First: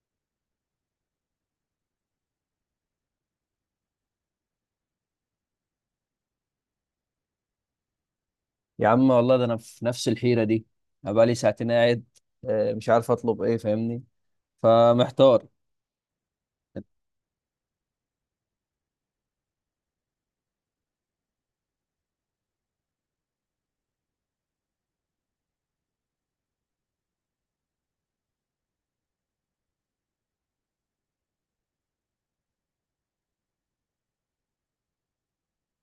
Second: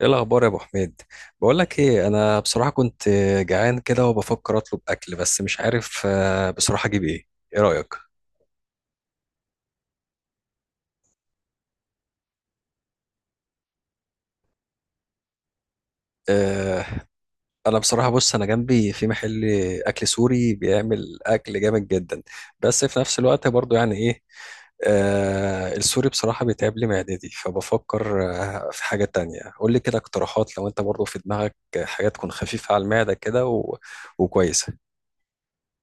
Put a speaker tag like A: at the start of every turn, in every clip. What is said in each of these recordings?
A: ايه الاخبار يا ابو حميد؟ بقول لك ايه، انا بصراحه كنت جعان كده وبفكر اطلب اكل بس مش عارف بصراحه اجيب ايه. ايه رايك؟
B: يا عم والله ده انا في نفس الحيره دي. انا بقالي ساعتين قاعد، مش عارف اطلب ايه فاهمني، فمحتار.
A: آه، انا بصراحه بص، انا جنبي في محل اكل سوري بيعمل اكل جامد جدا. بس في نفس الوقت برضو يعني ايه، السوري بصراحه بيتعب لي معدتي، فبفكر في حاجه تانية. قول لي كده اقتراحات لو انت برضو في دماغك حاجه تكون خفيفه على المعده كده و وكويسه.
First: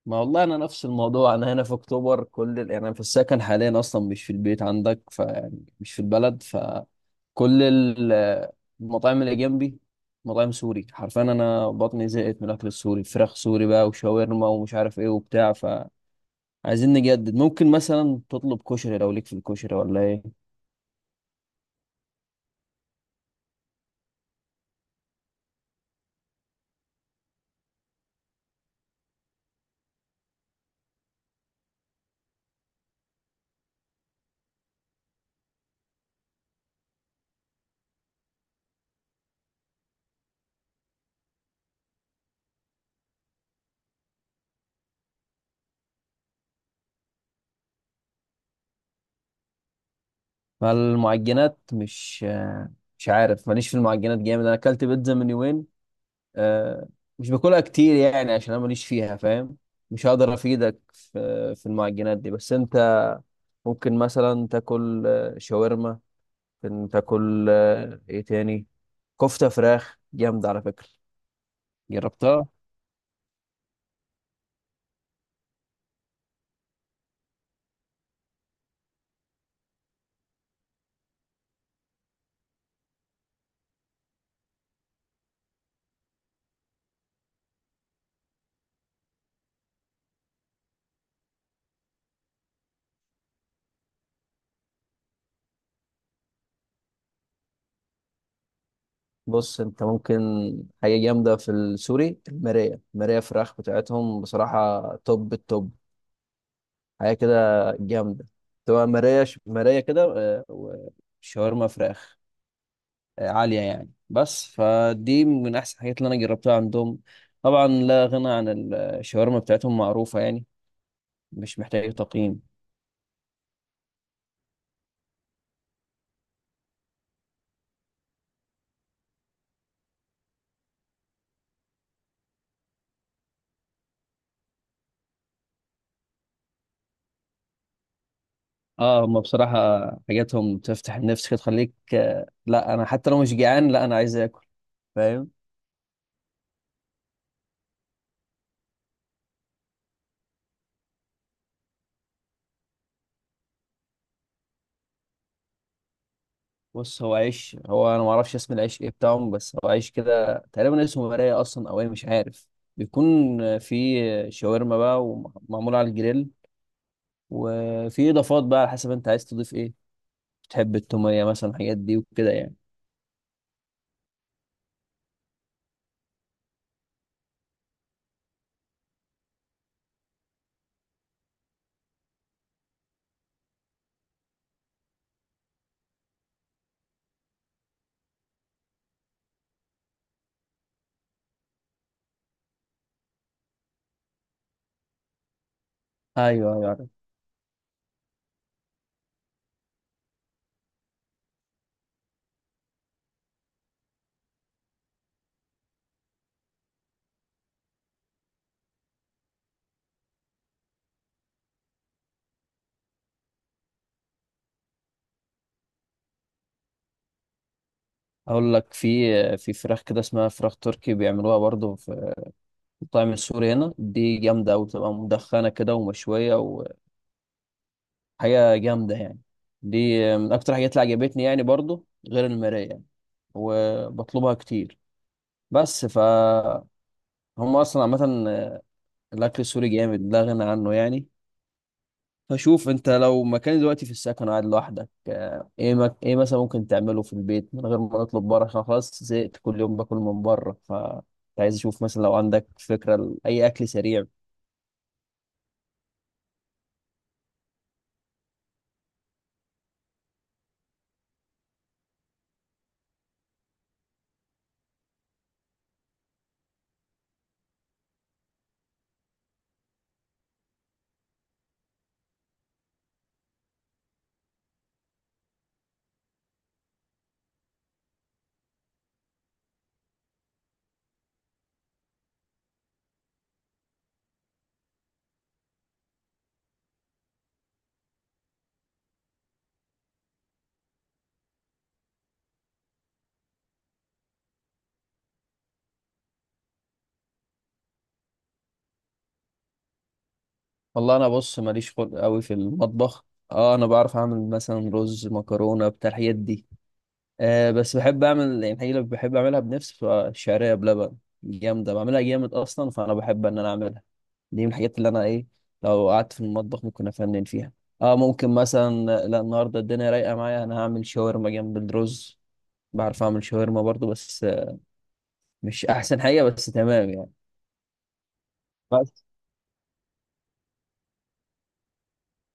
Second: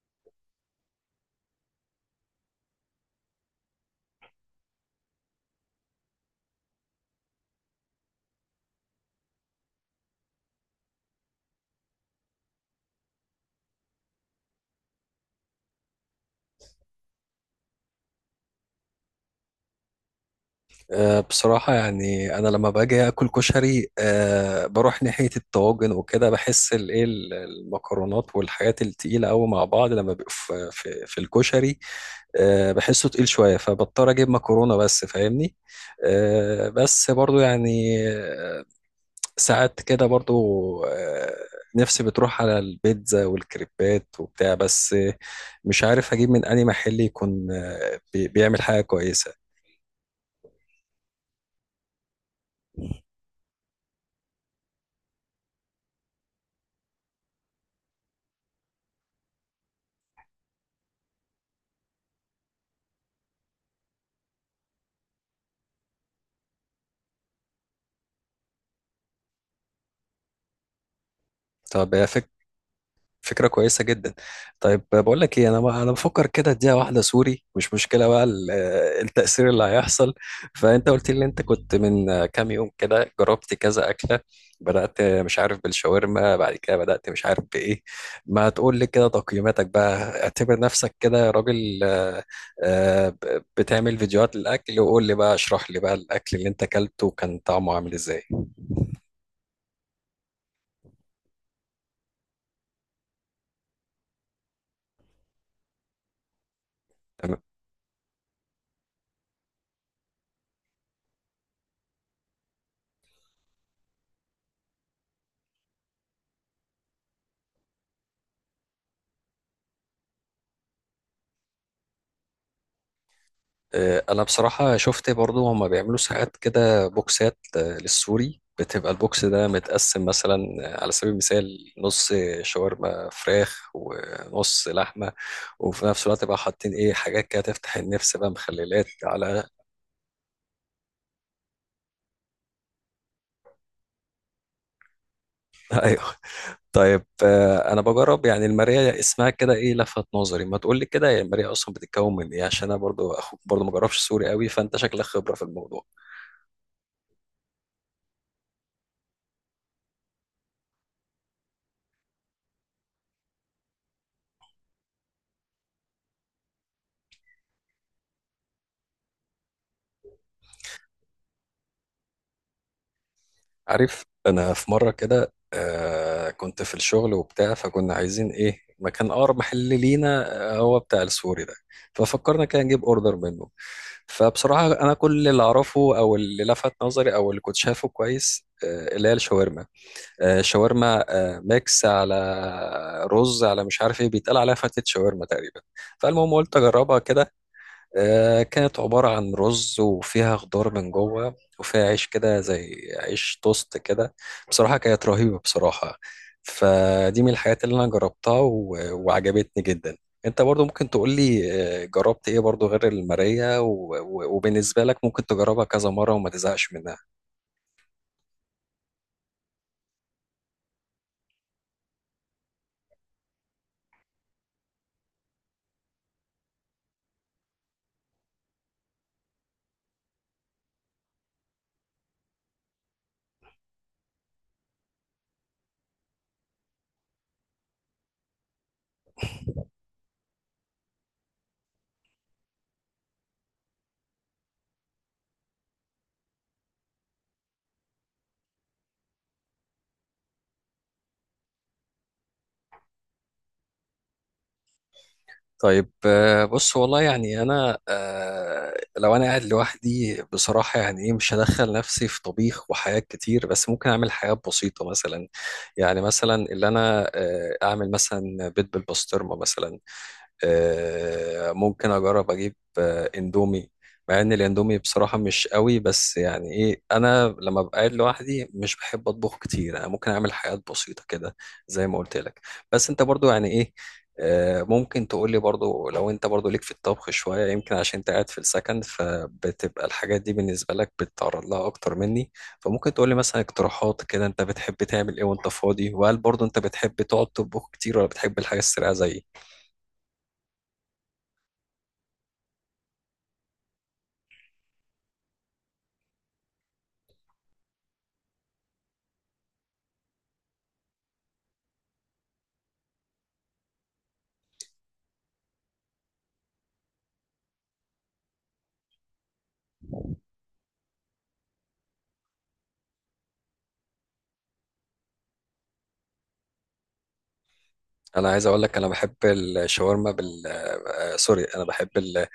B: ما والله انا نفس الموضوع. انا هنا في اكتوبر، يعني انا في السكن حاليا اصلا مش في البيت عندك فيعني مش في البلد، فكل المطاعم اللي جنبي مطاعم سوري حرفيا. انا بطني زهقت من الاكل السوري، فراخ سوري بقى وشاورما ومش عارف ايه وبتاع. فعايزين نجدد، ممكن مثلا تطلب كشري لو ليك في الكشري ولا ايه؟
A: بصراحة يعني أنا لما باجي آكل كشري بروح ناحية الطواجن وكده، بحس الإيه المكرونات والحاجات التقيلة أوي مع بعض لما بيبقوا في الكشري. بحسه تقيل شوية فبضطر أجيب مكرونة بس، فاهمني؟ آه، بس برضو يعني آه، ساعات كده برضو آه، نفسي بتروح على البيتزا والكريبات وبتاع، بس مش عارف أجيب من أي محل يكون بيعمل حاجة كويسة.
B: فالمعجنات مش عارف، ماليش في المعجنات جامد، انا اكلت بيتزا من يومين. آه، مش باكلها كتير يعني عشان انا ماليش فيها فاهم. مش هقدر افيدك في المعجنات دي. بس انت ممكن مثلا تاكل شاورما، ممكن تاكل ايه تاني، كفتة فراخ جامدة على فكرة،
A: طب يا فكرة،
B: جربتها.
A: فكرة كويسة جدا. طيب بقول لك ايه، انا بفكر كده اديها واحدة سوري، مش مشكلة بقى التأثير اللي هيحصل. فانت قلت لي إن انت كنت من كام يوم كده جربت كذا أكلة، بدأت مش عارف بالشاورما، بعد كده بدأت مش عارف بإيه. ما تقول لي كده تقييماتك بقى. اعتبر نفسك كده يا راجل، بتعمل فيديوهات للأكل، وقول لي بقى، اشرح لي بقى الأكل اللي انت أكلته كان طعمه عامل ازاي.
B: بص انت ممكن، حاجة جامدة في السوري المراية. المراية فراخ بتاعتهم بصراحة توب التوب، حاجه كده جامده. تبقى مرايه كده، وشاورما فراخ عاليه يعني. بس فدي من احسن الحاجات اللي انا جربتها عندهم. طبعا لا غنى عن الشاورما بتاعتهم، معروفه يعني مش محتاجه تقييم.
A: انا بصراحة شفت برضو هما بيعملوا ساعات كده بوكسات للسوري، بتبقى البوكس ده متقسم مثلا على سبيل المثال نص شاورما فراخ ونص لحمة، وفي نفس الوقت بقى حاطين ايه، حاجات كده تفتح النفس بقى، مخللات
B: اه، هم
A: على
B: بصراحه حاجاتهم تفتح النفس كده، تخليك لا انا حتى لو مش جعان، لا انا عايز اكل، فاهم.
A: ايوه. طيب انا بجرب يعني الماريا اسمها كده، ايه لفت نظري. ما تقول لي كده هي الماريا اصلا بتتكون من ايه، عشان انا برضو اخوك برضو ما جربش سوري قوي، فانت شكلك خبرة في الموضوع.
B: بص هو عيش، هو انا ما اعرفش اسم العيش ايه بتاعهم، بس هو عيش كده تقريبا اسمه مرايه اصلا او ايه مش عارف. بيكون فيه شاورما بقى ومعمول على الجريل، وفي اضافات بقى على حسب انت عايز تضيف ايه. بتحب التوميه مثلا، الحاجات دي وكده يعني.
A: عارف، انا في مره كده آه كنت في الشغل وبتاع، فكنا عايزين ايه، مكان اقرب محل لينا هو بتاع السوري ده. ففكرنا كده نجيب اوردر منه. فبصراحه انا كل اللي اعرفه او اللي لفت نظري او اللي كنت شايفه كويس آه اللي هي الشاورما. آه شاورما آه ميكس على رز، على مش عارف ايه بيتقال عليها فتة شاورما تقريبا. فالمهم
B: ايوه،
A: قلت
B: ايوه،
A: اجربها
B: عارف.
A: كده. كانت عبارة عن رز وفيها خضار من جوه وفيها عيش كده زي عيش توست كده. بصراحة كانت رهيبة بصراحة. فدي من الحاجات اللي أنا جربتها و وعجبتني جدا. أنت برضو ممكن تقولي جربت إيه برضو غير المارية و وبالنسبة لك ممكن تجربها كذا مرة وما تزهقش منها.
B: اقول لك في فراخ كده اسمها فراخ تركي بيعملوها برضو في المطاعم السوري هنا، دي جامده قوي بتبقى مدخنه كده ومشويه، حاجة جامدة يعني. دي من أكتر حاجات اللي عجبتني يعني برضو غير المراية يعني، وبطلبها كتير. بس هم أصلا عامة الأكل السوري جامد لا غنى عنه يعني. فشوف أنت لو مكان دلوقتي في السكن قاعد لوحدك، إيه مثلا ممكن تعمله في البيت من غير ما نطلب بره عشان خلاص زهقت كل يوم باكل من بره، ف كنت عايز أشوف مثلا لو عندك فكرة لأي أكل سريع.
A: طيب بص والله يعني انا لو انا قاعد لوحدي بصراحه يعني ايه، مش هدخل نفسي في طبيخ وحاجات كتير، بس ممكن اعمل حاجات بسيطه مثلا. يعني مثلا اللي انا اعمل مثلا بيض بالبسطرمه مثلا. ممكن اجرب اجيب اندومي، مع ان الاندومي بصراحة مش قوي، بس يعني ايه انا لما ببقى قاعد لوحدي مش بحب اطبخ كتير، انا ممكن اعمل حاجات بسيطة كده زي ما قلت لك. بس انت برضو يعني ايه ممكن تقول لي برضو لو انت برضو ليك في الطبخ شوية، يمكن عشان انت قاعد في السكن فبتبقى الحاجات دي بالنسبة لك بتتعرض لها اكتر مني. فممكن تقول لي مثلا اقتراحات كده، انت بتحب تعمل ايه وانت فاضي، وهل برضو انت بتحب تقعد تطبخ كتير ولا بتحب الحاجة السريعة زيي.
B: والله أنا بص ماليش خلق قوي في المطبخ. اه، انا بعرف اعمل مثلا رز مكرونه بتاع الحاجات دي. أه بس بحب اعمل يعني الحقيقة، اللي بحب اعملها بنفسي بتبقى الشعريه بلبن، جامده بعملها جامد اصلا، فانا بحب ان انا اعملها. دي من الحاجات اللي انا ايه، لو قعدت في المطبخ ممكن افنن فيها. اه ممكن مثلا، لا النهارده الدنيا رايقه معايا، انا هعمل شاورما جنب الرز. بعرف اعمل شاورما برضو بس مش احسن حاجه بس تمام يعني.
A: انا عايز اقول لك انا
B: بس
A: بحب الشاورما بال سوري، انا بحب ال... آه،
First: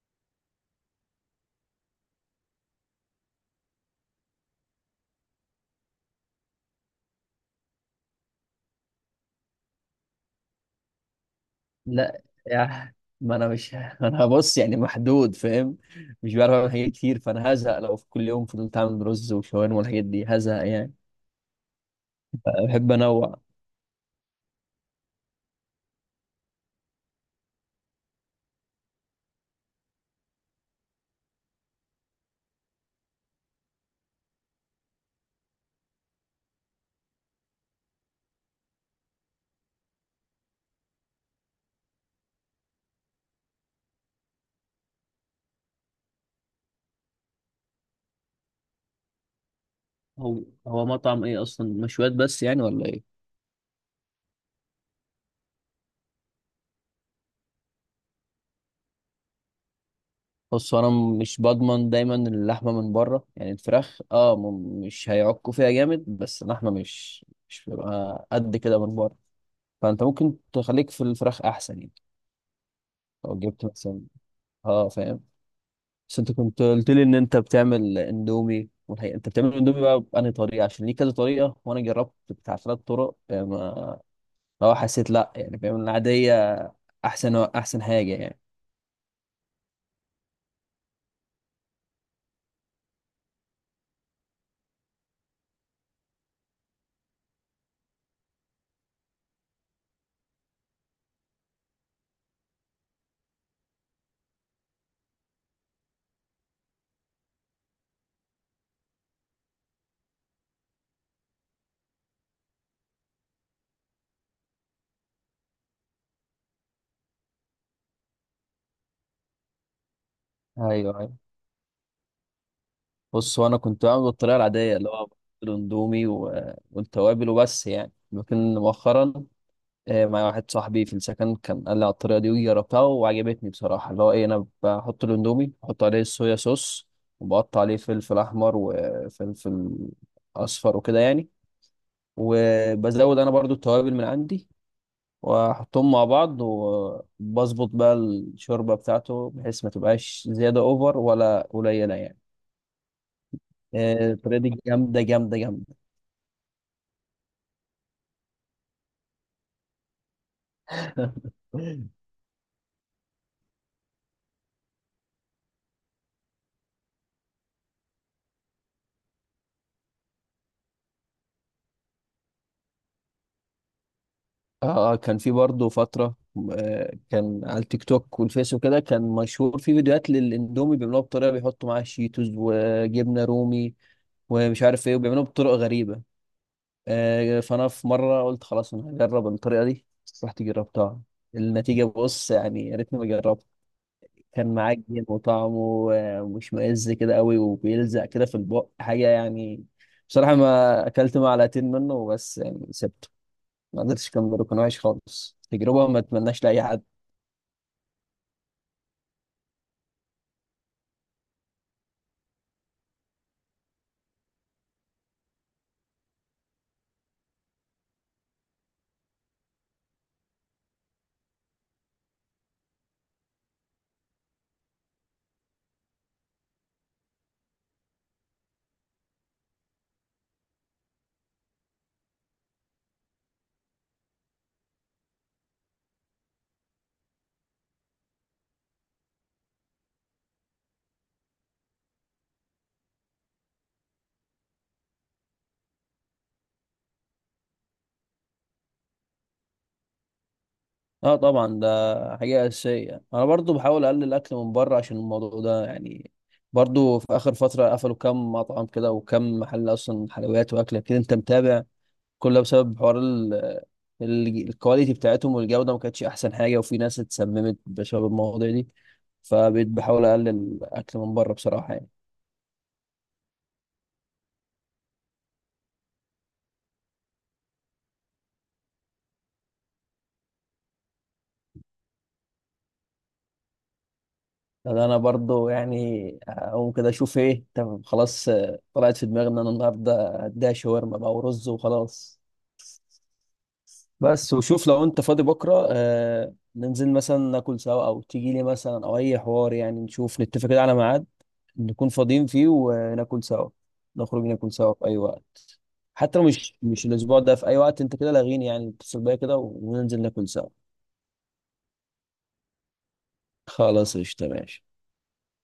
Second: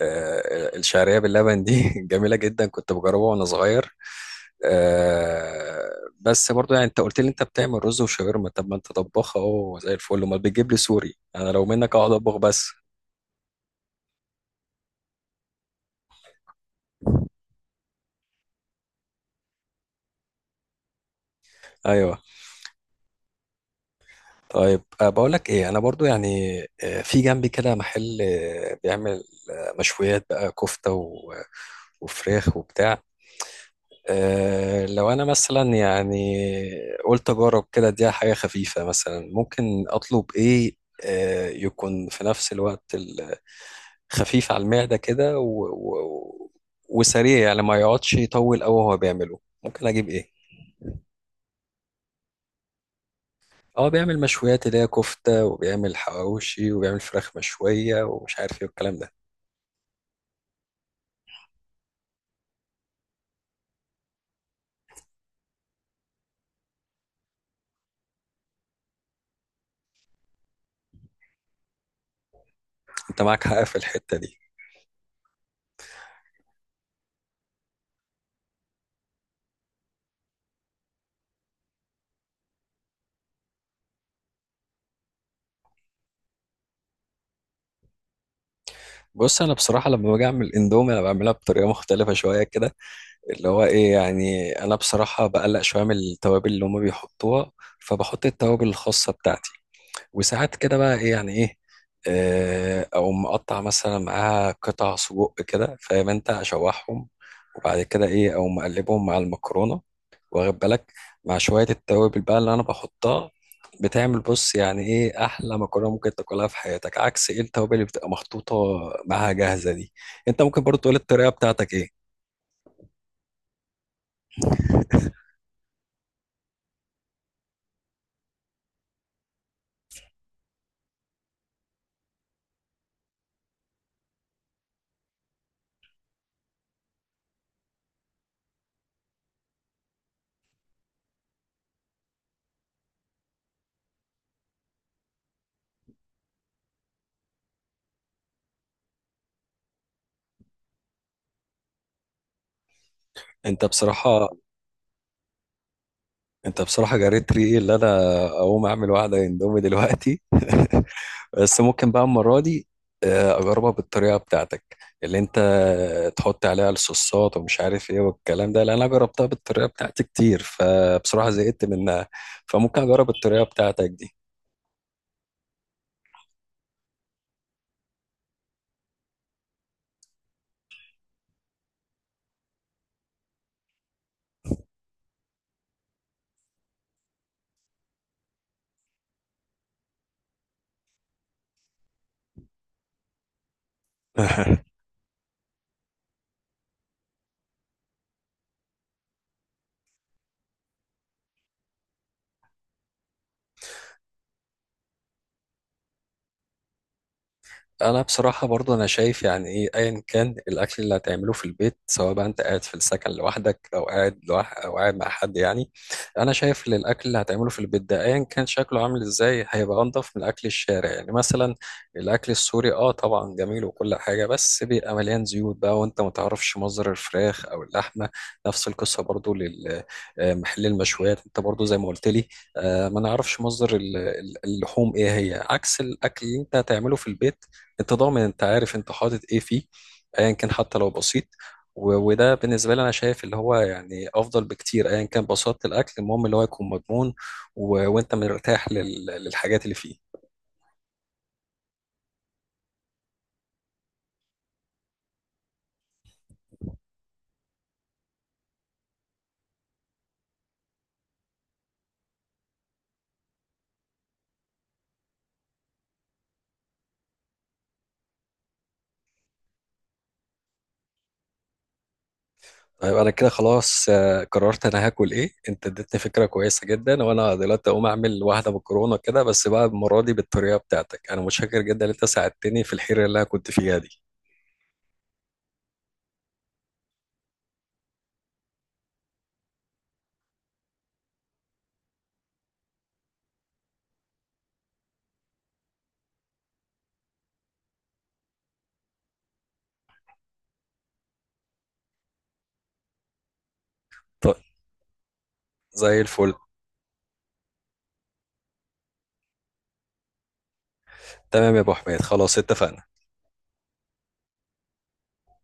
A: آه، الشعريه باللبن دي جميله جدا كنت بجربها وانا صغير. آه، بس برضو يعني انت قلت لي انت بتعمل رز وشاورما، طب ما انت طباخ اهو زي الفل، امال بتجيب لي سوري؟ انا لو منك اقعد
B: لا
A: اطبخ بس.
B: يعني ما انا مش انا هبص يعني محدود، فاهم، مش بعرف اعمل حاجات كتير فانا هزهق لو في كل يوم فضلت اعمل رز وشاورما والحاجات دي هزهق يعني،
A: ايوه.
B: بحب انوع.
A: طيب أه بقول لك ايه، انا برضو يعني في جنبي كده محل بيعمل مشويات بقى، كفته و... آه، وفراخ وبتاع. أه لو انا مثلا يعني قلت اجرب كده، دي حاجه خفيفه مثلا ممكن اطلب ايه، أه يكون في نفس الوقت خفيف على المعده كده و وسريع، يعني ما يقعدش يطول قوي وهو بيعمله، ممكن اجيب ايه؟
B: هو مطعم ايه اصلا مشويات بس يعني ولا ايه؟
A: اه بيعمل مشويات اللي هي كفته، وبيعمل حواوشي، وبيعمل فراخ مشويه ومش عارف ايه والكلام ده.
B: بص هو انا مش بضمن دايما اللحمه من بره يعني، الفراخ مش هيعكوا فيها جامد، بس اللحمه مش بيبقى قد كده من بره، فانت ممكن تخليك في الفراخ احسن يعني،
A: انت
B: لو
A: معاك حق
B: جبت
A: في
B: مثلا،
A: الحته دي.
B: اه فاهم. بس انت كنت قلت لي ان انت بتعمل اندومي، والحقيقه انت بتعمل اندومي بقى بأنهي طريقه عشان ليه كذا طريقه، وانا جربت بتاع ثلاث طرق يعني، ما لو حسيت لا يعني بيعمل العاديه احسن احسن حاجه يعني.
A: بص انا بصراحه لما باجي اعمل اندومي انا بعملها بطريقه مختلفه شويه كده، اللي هو ايه، يعني انا بصراحة بقلق شوية من التوابل اللي هما بيحطوها، فبحط التوابل الخاصة بتاعتي. وساعات كده بقى ايه يعني ايه او مقطع مثلا معاها قطع سجق كده، فاهم؟ انت اشوحهم وبعد كده ايه او مقلبهم مع المكرونة، واخد بالك، مع شوية التوابل بقى اللي انا بحطها. بتعمل بص يعني ايه احلى مكرونه ممكن تاكلها في حياتك، عكس ايه التوابل اللي بتبقى محطوطه معاها جاهزه دي. انت ممكن برضو تقول
B: ايوه،
A: الطريقه بتاعتك ايه.
B: بص هو انا كنت بعمل بالطريقه العاديه اللي هو الاندومي والتوابل وبس يعني، لكن مؤخرا مع واحد صاحبي في السكن كان قال لي على الطريقه دي وجربتها وعجبتني بصراحه، اللي هو ايه، انا بحط الاندومي، بحط عليه الصويا صوص، وبقطع عليه فلفل احمر وفلفل اصفر وكده يعني، وبزود انا برضو التوابل من عندي واحطهم مع بعض وبظبط بقى الشوربه بتاعته بحيث ما تبقاش زياده اوفر ولا قليله يعني.
A: انت بصراحة
B: الطريقه دي جامده جامده جامده.
A: انت بصراحة جريت ريقي، اللي انا اقوم اعمل واحدة اندومي دلوقتي. بس ممكن بقى المرة دي اجربها بالطريقة بتاعتك، اللي انت تحط عليها الصوصات ومش عارف ايه والكلام ده، لان انا جربتها بالطريقة بتاعتي كتير فبصراحة زهقت منها، فممكن اجرب الطريقة بتاعتك دي.
B: اه اه، كان في برضه فترة، كان على التيك توك والفيس وكده، كان مشهور في فيديوهات للاندومي بيعملوها بطريقة بيحطوا معاها شيتوز وجبنة رومي ومش عارف ايه وبيعملوها بطرق غريبة. فانا في مرة قلت خلاص انا هجرب الطريقة دي، رحت جربتها، النتيجة بص يعني يا ريتني ما جربت. كان معجن وطعمه مش مئز كده قوي وبيلزق كده في البق، حاجة يعني. بصراحة ما أكلت معلقتين منه بس يعني سبت. ما قدرتش، كان وحش خالص، تجربة ما اتمناش لأي حد.
A: انا بصراحه برضو انا شايف يعني ايه ايا كان الاكل اللي هتعمله في البيت، سواء بقى انت قاعد في السكن لوحدك او قاعد لوح او قاعد مع حد، يعني انا شايف ان الاكل اللي هتعمله في البيت ده ايا كان شكله عامل ازاي هيبقى انضف من اكل الشارع. يعني مثلا الاكل السوري اه طبعا جميل وكل حاجه، بس بيبقى مليان زيوت بقى، وانت ما تعرفش مصدر الفراخ او اللحمه. نفس القصه برضو للمحل المشويات، انت برضو زي ما قلت لي ما نعرفش مصدر اللحوم ايه هي، عكس الاكل اللي انت هتعمله في البيت، انت ضامن، انت عارف انت حاطط ايه فيه، ايا كان حتى لو بسيط. وده بالنسبه لي انا شايف اللي هو يعني افضل بكتير، ايا كان بساطه الاكل، المهم اللي هو يكون مضمون و وانت مرتاح للحاجات اللي فيه.
B: اه طبعا ده حاجة أساسية، أنا برضو بحاول أقلل الأكل من بره عشان الموضوع ده يعني. برضو في آخر فترة قفلوا كام مطعم كده وكم محل أصلا حلويات وأكل كده، أنت متابع، كل ده بسبب حوار الكواليتي بتاعتهم والجودة، ما كانتش أحسن حاجة، وفي ناس اتسممت بسبب المواضيع دي، فبقيت بحاول أقلل الأكل من بره بصراحة يعني.
A: طيب انا كده خلاص قررت انا هاكل ايه. انت اديتني فكره كويسه جدا، وانا دلوقتي اقوم اعمل واحده مكرونه كده بس بقى المره دي بالطريقه بتاعتك. انا متشكر جدا ان انت ساعدتني في الحيره اللي انا كنت فيها دي.
B: ده انا برضو يعني اقوم كده اشوف ايه، طب خلاص طلعت في دماغي ان انا النهارده هديها شاورما بقى ورز وخلاص. بس وشوف لو انت فاضي بكره ننزل مثلا ناكل سوا، او تيجي لي مثلا، او اي حوار يعني، نشوف نتفق كده على ميعاد نكون فاضيين فيه وناكل سوا، نخرج
A: طيب،
B: ناكل سوا في اي وقت.
A: زي
B: حتى لو
A: الفل.
B: مش الاسبوع ده، في اي وقت انت كده لاغيني يعني اتصل بيا كده وننزل ناكل سوا.
A: تمام يا ابو حميد، خلاص اتفقنا.
B: خلاص قشطة ماشي.